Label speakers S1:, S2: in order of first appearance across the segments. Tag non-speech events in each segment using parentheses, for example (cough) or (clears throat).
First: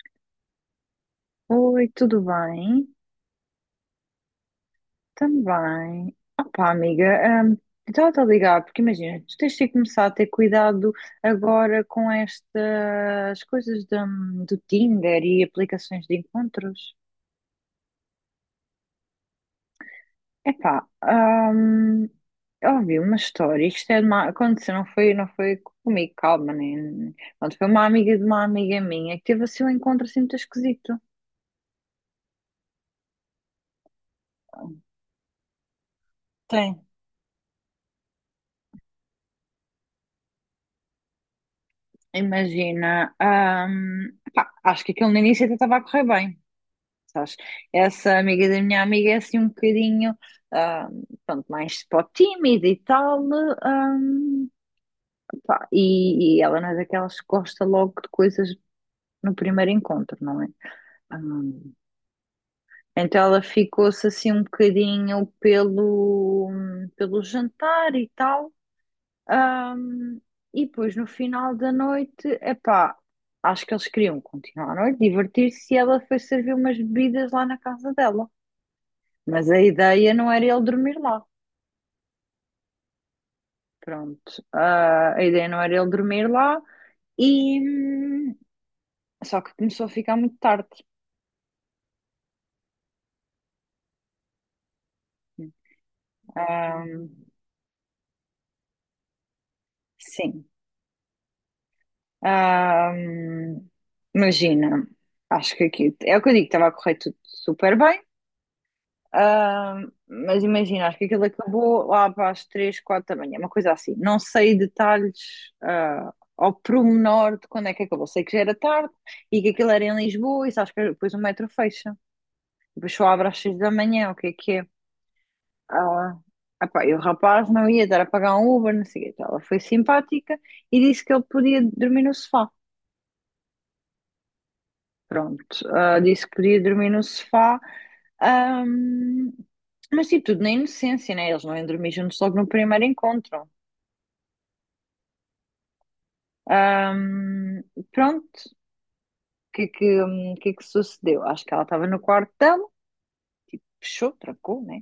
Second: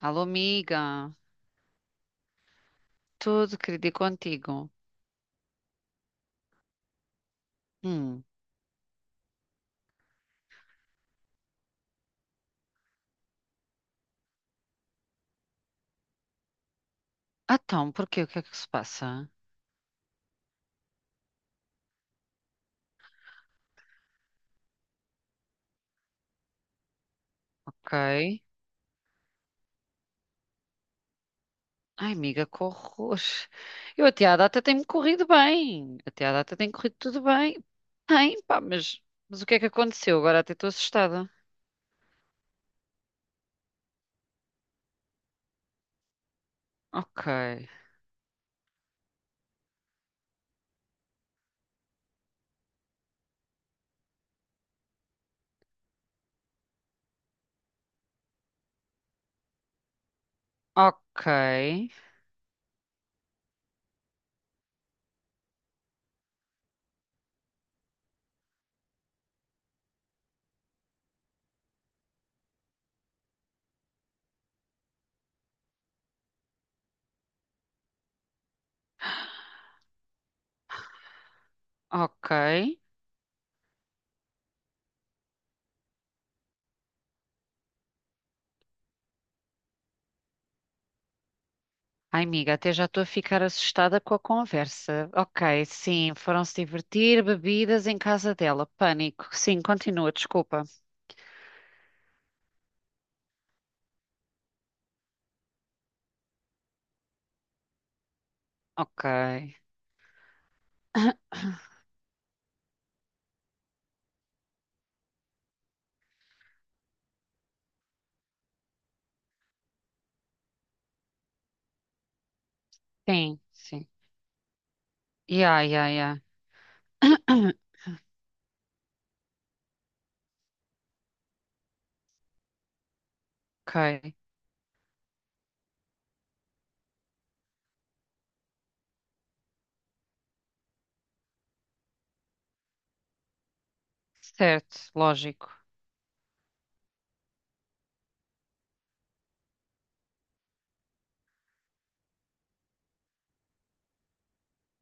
S1: Alô, amiga,
S2: Oi, tudo bem?
S1: tudo querido e contigo?
S2: Também. Opá, amiga, hum, eu estava
S1: Hum,
S2: a ligar, porque imagina, tu tens de começar a ter cuidado agora com estas coisas do Tinder e aplicações de encontros.
S1: então, porquê? O que é que se passa?
S2: Epá, eu ouvi uma história, isto é de uma, aconteceu, não foi comigo, calma, nem, pronto, foi uma
S1: Ok.
S2: amiga de uma amiga minha que teve assim um encontro assim muito esquisito.
S1: Ai, amiga, que horror. Eu até à data tem-me corrido bem. Até à data tem
S2: Tem.
S1: corrido tudo bem. Bem, pá, mas o que é que aconteceu? Agora até estou assustada.
S2: Imagina, pá, acho que aquilo no início até estava a correr bem.
S1: Ok,
S2: Sabes? Essa amiga da minha amiga é assim um bocadinho, ah, pronto, mais pó tímida e tal, né, ah, pá, e ela não é daquelas que gosta logo de coisas no primeiro encontro, não é? Ah,
S1: ok,
S2: então ela ficou-se assim um bocadinho pelo jantar e tal, ah, e depois no final da noite, epá, acho que eles queriam continuar a noite, divertir-se, e ela foi servir umas bebidas lá na casa dela. Mas a ideia não era ele dormir lá.
S1: ok.
S2: Pronto. A ideia não era ele dormir lá e só que começou a ficar muito tarde, tipo.
S1: Ai, amiga, até já estou a ficar assustada com a conversa. Ok, sim, foram-se
S2: Ah,
S1: divertir, bebidas em casa dela. Pânico. Sim, continua,
S2: sim.
S1: desculpa.
S2: Ah, hum, imagina, acho que aqui é o que eu digo, estava a correr tudo super bem.
S1: Ok.
S2: Ah, mas imagina, acho que aquilo
S1: (coughs)
S2: acabou lá para as 3 4 da manhã, uma coisa assim. Não sei detalhes, ao pormenor de quando é que acabou. Sei que já era tarde e que aquilo era em Lisboa, e sabes que depois o metro fecha. Depois só abre às
S1: Sim,
S2: 6 da
S1: sim.
S2: manhã, o que é que é?
S1: Ya, ya,
S2: Ela,
S1: ya.
S2: epá, e o rapaz
S1: (coughs)
S2: não
S1: (clears throat)
S2: ia dar a pagar um Uber, não sei o quê. Então, ela foi simpática e disse que ele podia dormir no sofá.
S1: Ok.
S2: Pronto, disse que podia dormir no sofá. Ahm, mas tipo, tudo na inocência, né? Eles não iam dormir juntos logo no primeiro encontro.
S1: Certo, lógico.
S2: Ahm, pronto, o que é que sucedeu? Acho que ela estava no quarto dela, fechou, trancou, né?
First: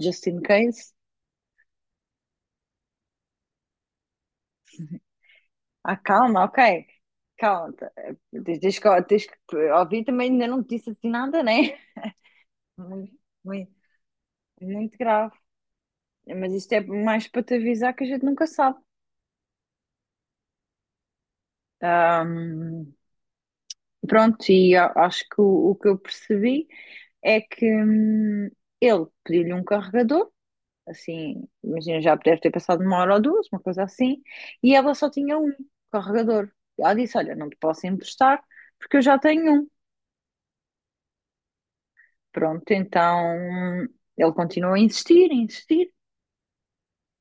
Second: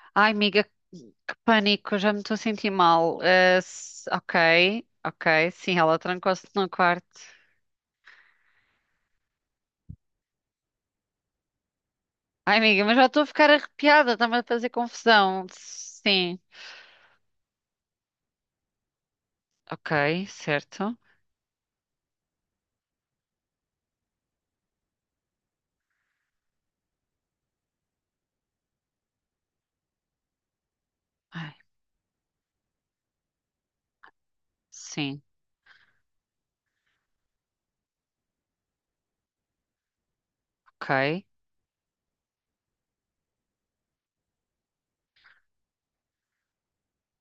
S2: Just
S1: Ai,
S2: in
S1: amiga,
S2: case.
S1: que pânico, já me estou a sentir mal. Ok, ok. Sim, ela
S2: Calma,
S1: trancou-se
S2: ok.
S1: no quarto.
S2: Calma, tá, tens que ouvir também, ainda não te disse assim nada, né?
S1: Ai, amiga, mas já
S2: Muito,
S1: estou a ficar
S2: muito,
S1: arrepiada, está-me a fazer
S2: muito grave.
S1: confusão. Sim.
S2: Mas isto é mais para te avisar que a gente nunca sabe.
S1: Ok, certo.
S2: Ahm, pronto, e acho que o que eu percebi é que ele pediu-lhe um carregador, assim,
S1: Ai,
S2: imagina, já deve ter passado uma hora ou duas, uma coisa assim, e ela só
S1: sim.
S2: tinha um carregador. Ela disse: olha, não te posso emprestar porque eu já tenho um.
S1: Ok,
S2: Pronto, então ele continuou a insistir,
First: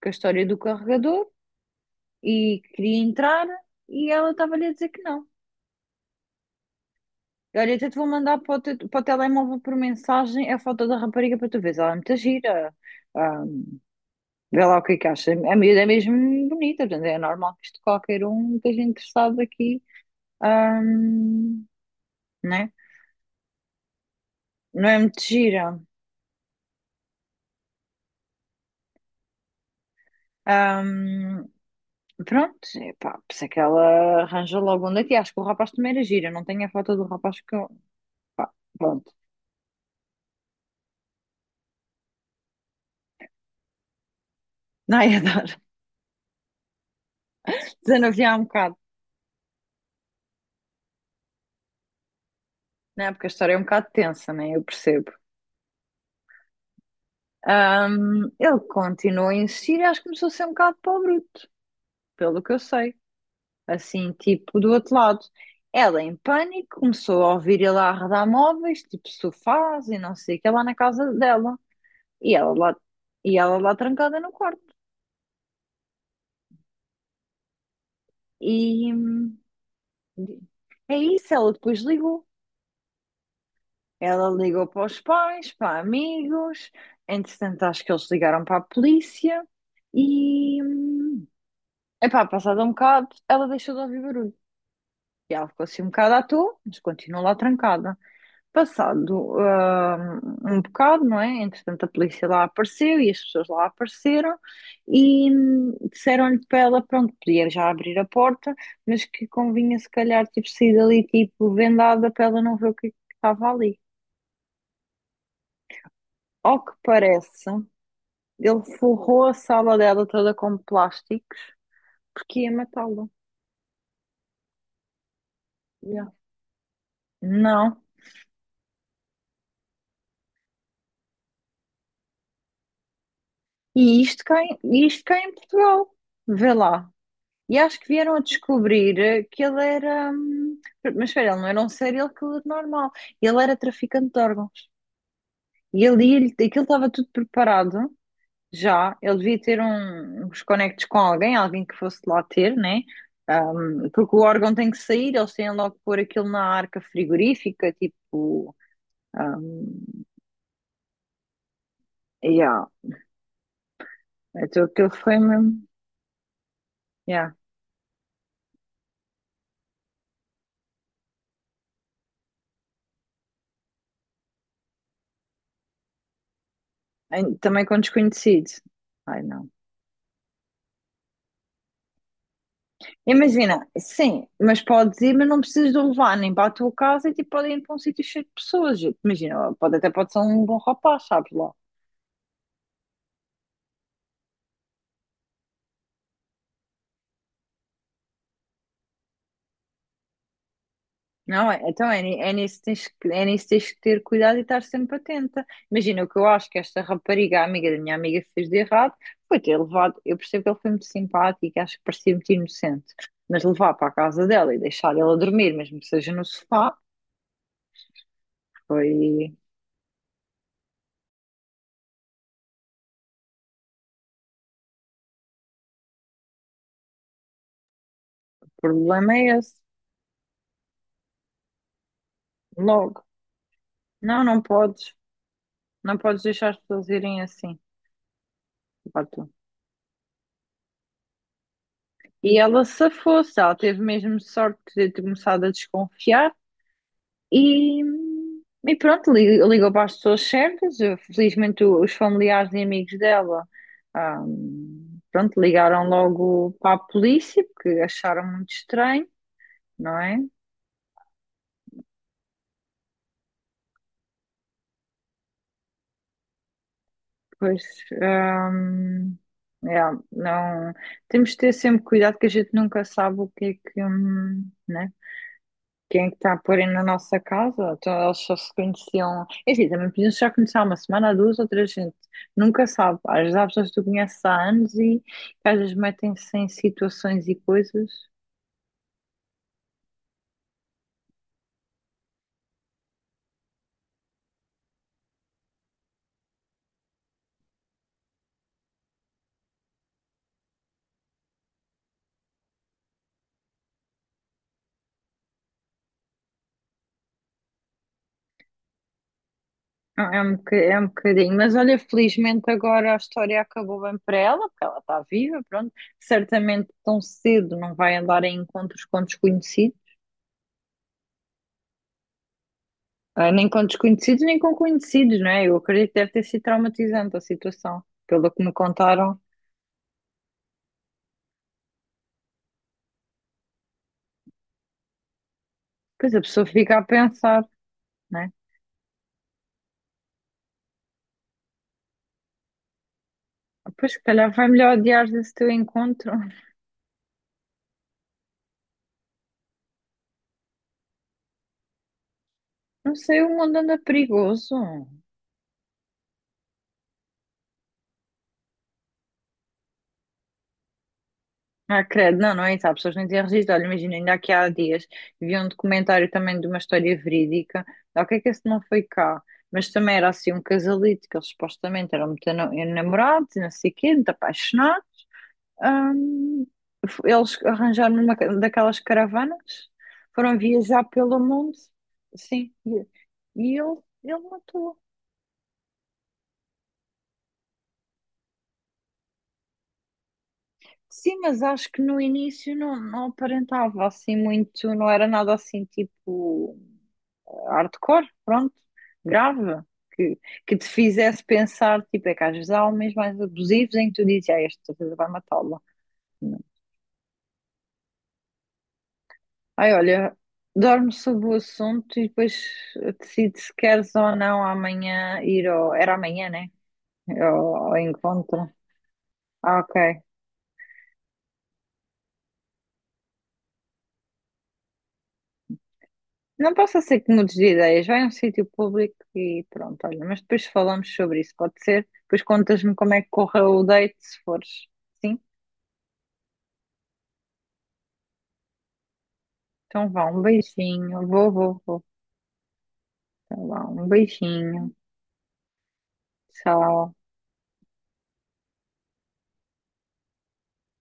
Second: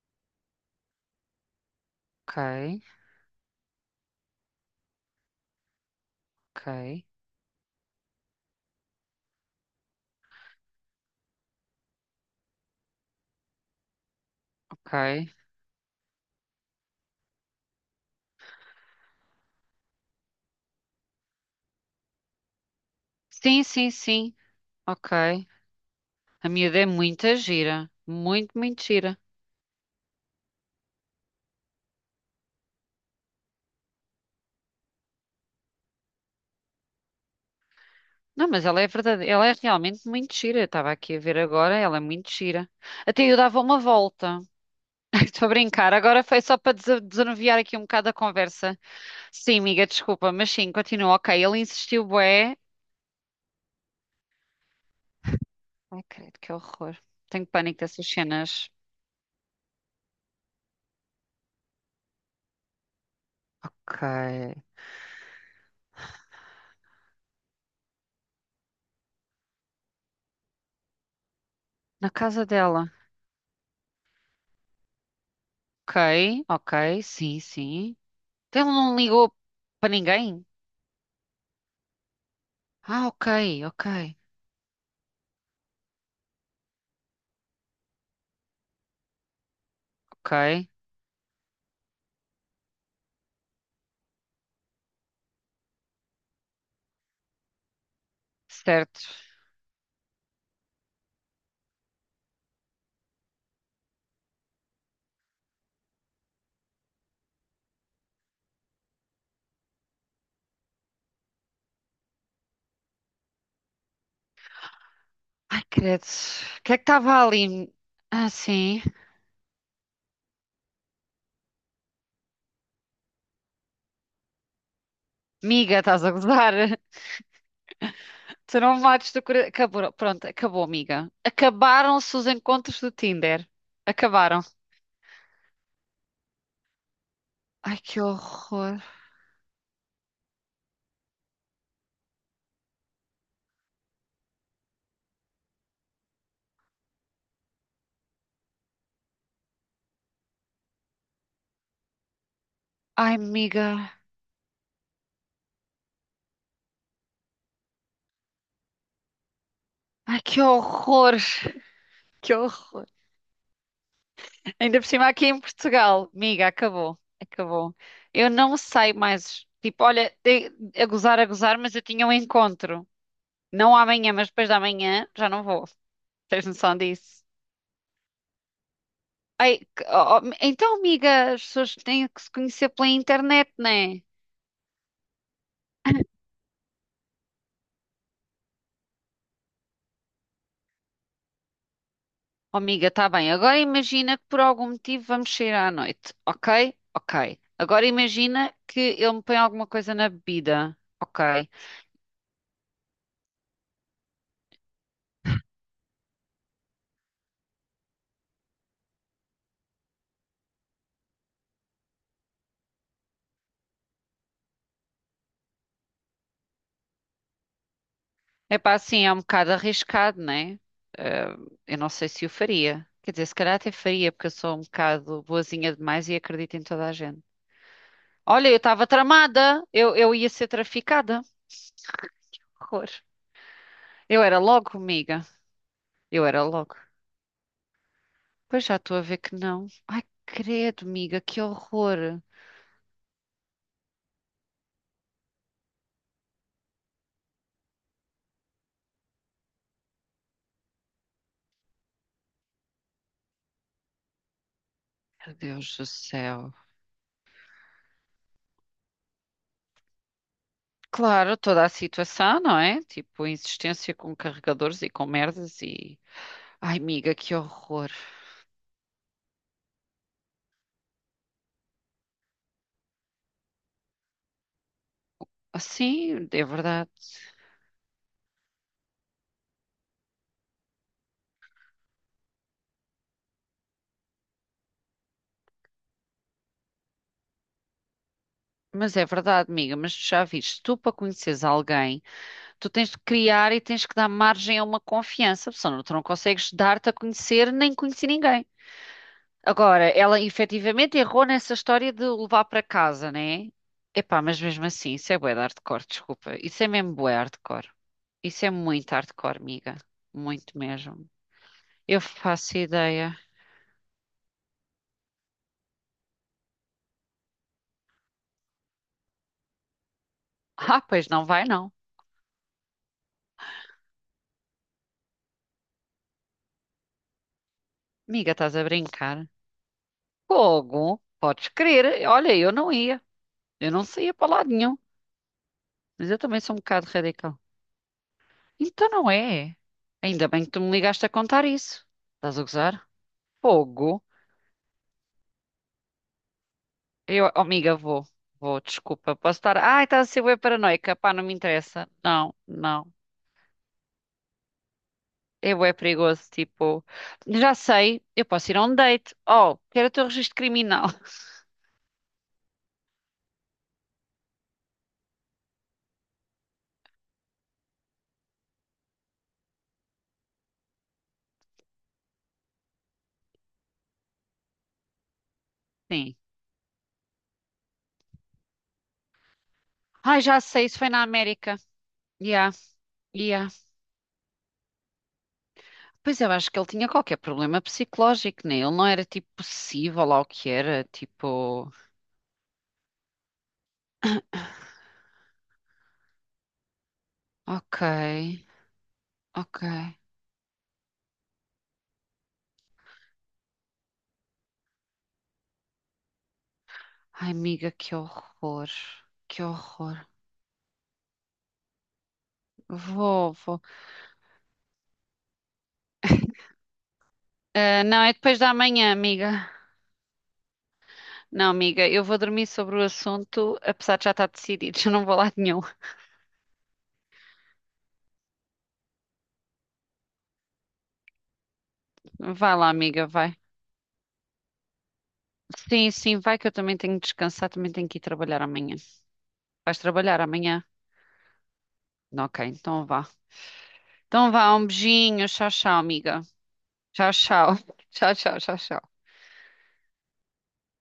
S2: com a história do carregador. E
S1: ok,
S2: queria entrar e ela estava-lhe a dizer que não.
S1: ok,
S2: Olha, até te vou mandar para o telemóvel por mensagem a foto da rapariga para tu veres. Ela é muito gira. Ah, Vê lá o que é que acha.
S1: ok.
S2: A miúda é mesmo bonita, portanto é normal que isto qualquer um esteja interessado aqui. Ah, né?
S1: Sim, sim, sim.
S2: Não é muito
S1: Ok.
S2: gira.
S1: A miúda é muita gira. Muito, muito gira.
S2: Ah, Pronto, epá, por isso é que ela arranja logo um daqui. Acho que o rapaz também era gira. Não tenho a foto do rapaz que eu...
S1: Não, mas ela é
S2: Pronto,
S1: verdade, ela é realmente muito gira. Eu estava aqui a ver agora, ela é muito gira. Até eu dava uma volta.
S2: (laughs) não
S1: (laughs)
S2: ia
S1: Estou a
S2: dar.
S1: brincar, agora foi só para desanuviar aqui
S2: (laughs)
S1: um bocado a
S2: Desanuviar um bocado.
S1: conversa. Sim, amiga, desculpa, mas sim, continua. Ok, ele insistiu, bué.
S2: Né, porque a história é um bocado tensa, né? Eu percebo.
S1: Ai, credo, que horror. Tenho pânico dessas cenas.
S2: Ele continuou a insistir e acho que começou a ser um bocado para o bruto, pelo que eu sei. Assim,
S1: Ok.
S2: tipo, do outro lado. Ela, em pânico, começou a ouvir ele a arredar móveis, tipo sofás e não sei o que, lá na casa dela.
S1: Na
S2: E
S1: casa
S2: ela lá,
S1: dela.
S2: e ela lá trancada no quarto.
S1: Ok, ok, sim, sim.
S2: E
S1: Então ele não ligou para ninguém?
S2: é isso, ela depois ligou.
S1: Ah, ok, ok,
S2: Ela ligou para os pais, para amigos, entretanto, acho que eles ligaram para a polícia e.
S1: ok.
S2: hum, Epá, passado um bocado, ela deixou de ouvir barulho. E ela ficou assim um bocado à toa, mas continuou lá trancada.
S1: Certo.
S2: Passado um bocado, não é? Entretanto, a polícia lá apareceu e as pessoas lá apareceram e disseram-lhe para ela, pronto, podia já abrir a porta, mas que convinha se calhar tipo, sair dali tipo vendada para ela não ver o que é que estava ali.
S1: Ai, credo. O
S2: Ao que
S1: que é que estava
S2: parece,
S1: ali? Ah,
S2: ele
S1: sim.
S2: forrou a sala dela toda com plásticos porque ia matá-la.
S1: Miga, estás
S2: Yeah.
S1: a gozar? (laughs)
S2: Não.
S1: Tu não me mates do coração. Acabou. Pronto, acabou, miga. Acabaram-se os encontros do Tinder.
S2: E isto cá,
S1: Acabaram.
S2: e isto cá em Portugal, vê lá. E
S1: Ai,
S2: acho que
S1: que
S2: vieram a
S1: horror.
S2: descobrir, que ele era. Mas espera, ele não era um serial killer normal. Ele era traficante de órgãos. E ele, aquilo estava tudo preparado já. Ele devia ter uns conectos com alguém, alguém que fosse lá ter, né?
S1: Ai, miga.
S2: Porque o órgão tem que sair, eles têm logo que pôr aquilo na arca frigorífica, tipo. hum,
S1: Ai, que horror. (laughs) Que
S2: yeah.
S1: horror.
S2: Então
S1: Ainda por
S2: aquilo
S1: cima
S2: foi
S1: aqui em
S2: mesmo.
S1: Portugal. Miga, acabou.
S2: Yeah.
S1: Acabou. Eu não saio mais. Tipo, olha, de- a gozar, mas eu tinha um encontro. Não amanhã, mas depois da manhã já não vou. Tens noção disso?
S2: Também com desconhecido. Ai, não.
S1: Ai, que- oh, oh, então, amiga, as pessoas têm que se conhecer pela internet,
S2: Imagina,
S1: não é?
S2: sim, mas podes ir, mas não precisas de o levar nem para a tua casa e tipo, podem ir para um sítio cheio de pessoas. Imagina, pode até pode ser um bom rapaz, sabes lá.
S1: Oh, amiga, está bem. Agora imagina que por algum motivo vamos sair à noite, ok? Ok. Agora imagina que ele me põe alguma coisa na bebida, ok?
S2: Não é? Então é, é nisso que tens que, é nisso que tens que ter cuidado e estar sempre atenta. Imagina, o que eu acho que esta rapariga, a amiga da minha amiga, fez de errado foi ter levado. Eu percebo que ele foi muito simpático e acho que parecia muito inocente, mas levar para a casa dela e deixar ela dormir, mesmo que seja no sofá,
S1: É pá, assim, é um
S2: foi.
S1: bocado arriscado, não é? Ah, eu não sei se o faria. Quer dizer, se calhar até faria, porque eu sou um bocado boazinha demais e acredito em toda a gente.
S2: O
S1: Olha, eu estava
S2: problema é esse,
S1: tramada, eu ia ser traficada. Horror.
S2: logo.
S1: Eu
S2: Não,
S1: era
S2: não
S1: logo,
S2: podes.
S1: amiga.
S2: Não podes
S1: Eu era
S2: deixar as
S1: logo.
S2: pessoas irem assim.
S1: Pois já estou a
S2: Pá,
S1: ver
S2: tu.
S1: que não. Ai, credo, amiga, que horror.
S2: E ela se fosse, ela teve mesmo sorte de ter começado a desconfiar e, e pronto, ligou para as pessoas certas. Eu, felizmente, os familiares e amigos dela, ah,
S1: Meu
S2: pronto,
S1: Deus do
S2: ligaram logo
S1: céu.
S2: para a polícia porque acharam muito estranho, não é?
S1: Claro, toda a situação, não é? Tipo, insistência com carregadores e com merdas e. Ai, amiga, que
S2: Pois,
S1: horror.
S2: ah, é, não, temos de ter sempre cuidado que a gente nunca sabe o que é que, né? Quem é que
S1: Assim,
S2: está a
S1: é
S2: pôr aí na
S1: verdade.
S2: nossa casa? Então eles só se conheciam. Enfim, também podiam já começar uma semana, duas ou três, gente. Nunca sabe. Às vezes há pessoas que tu conheces há anos e que às vezes metem-se em situações e coisas.
S1: Mas é verdade, amiga, mas tu já viste, tu para conheceres alguém, tu tens de criar e tens que dar margem a uma confiança, senão tu não consegues dar-te a conhecer nem conhecer ninguém. Agora, ela efetivamente errou nessa história de o levar para casa, né? Epá, mas mesmo assim, isso é bué de hardcore, desculpa. Isso é mesmo bué hardcore. Isso é muito hardcore, amiga.
S2: É
S1: Muito
S2: é um
S1: mesmo.
S2: bocadinho. Mas olha,
S1: Eu
S2: felizmente
S1: faço
S2: agora a
S1: ideia.
S2: história acabou bem para ela, porque ela está viva, pronto. Certamente tão cedo não vai andar em encontros com desconhecidos.
S1: Ah, pois não vai não.
S2: Nem com desconhecidos, nem com conhecidos, não é? Eu acredito que deve ter sido traumatizante a situação, pelo
S1: Amiga,
S2: que me
S1: estás a
S2: contaram.
S1: brincar? Fogo, podes crer. Olha, eu não ia. Eu não saía para lado nenhum. Mas
S2: Pois
S1: eu
S2: a
S1: também
S2: pessoa
S1: sou um
S2: fica a
S1: bocado radical.
S2: pensar, né?
S1: Então não é. Ainda bem que tu me ligaste a contar isso. Estás a gozar?
S2: Pois, se
S1: Fogo.
S2: calhar vai melhor adiar esse teu encontro.
S1: Eu, oh, amiga, vou. Vou, desculpa. Posso estar. Ai, estás a ser bué paranoica. Pá, não me interessa. Não, não.
S2: Não sei, o mundo anda perigoso.
S1: É bué perigoso. Tipo, já sei, eu posso ir a um date. Oh, quero o teu registro criminal. (laughs)
S2: Ah, credo, não, não é isso. Há pessoas que não têm registro. Olha, imagina, ainda aqui há dias vi um documentário também de uma história verídica. O que é que esse não foi cá? Mas também era assim um casalito que eles supostamente eram muito namorados, e não sei o quê, muito apaixonados.
S1: Sim.
S2: Ahm, eles arranjaram uma daquelas caravanas,
S1: Ai,
S2: foram
S1: já sei, isso
S2: viajar
S1: foi na
S2: pelo mundo.
S1: América.
S2: Sim,
S1: Yeah,
S2: e
S1: yeah.
S2: ele, ele matou.
S1: Pois eu acho que ele tinha qualquer problema psicológico, né? Ele não era tipo possível lá o que era.
S2: Sim, mas acho
S1: Tipo,
S2: que no início não, não aparentava assim muito, não era nada assim tipo
S1: ok,
S2: hardcore, pronto,
S1: ok.
S2: grave, que, que te fizesse pensar, tipo, é que às vezes há homens mais abusivos em que tu dizes, ah, esta coisa vai matá-la.
S1: Ai, amiga, que horror. Que
S2: Ai,
S1: horror.
S2: olha, dorme sobre o assunto e depois
S1: Vou,
S2: decide se
S1: vou.
S2: queres ou não amanhã ir ao, era amanhã, né? Ao
S1: Ah, não, é depois
S2: encontro.
S1: da manhã, amiga.
S2: Ah, ok.
S1: Não, amiga, eu vou dormir sobre o assunto, apesar de já estar decidido, (laughs) eu não vou lá nenhum.
S2: Não posso ser que mudes de ideias. Vai a um sítio público e pronto, olha. Mas depois falamos sobre isso, pode ser? Depois
S1: Vai lá,
S2: contas-me como é
S1: amiga,
S2: que
S1: vai.
S2: correu o date, se fores. Sim?
S1: Sim, sim, vai que eu também tenho de descansar, também tenho que ir trabalhar amanhã. Vais
S2: Então vá,
S1: trabalhar
S2: um
S1: amanhã?
S2: beijinho. Vou, vou, vou.
S1: Ok, então vá.
S2: Então vá, um
S1: Então vá, um
S2: beijinho.
S1: beijinho, tchau, tchau, amiga.
S2: Tchau.
S1: Tchau, tchau. (laughs) Tchau, tchau, tchau, tchau.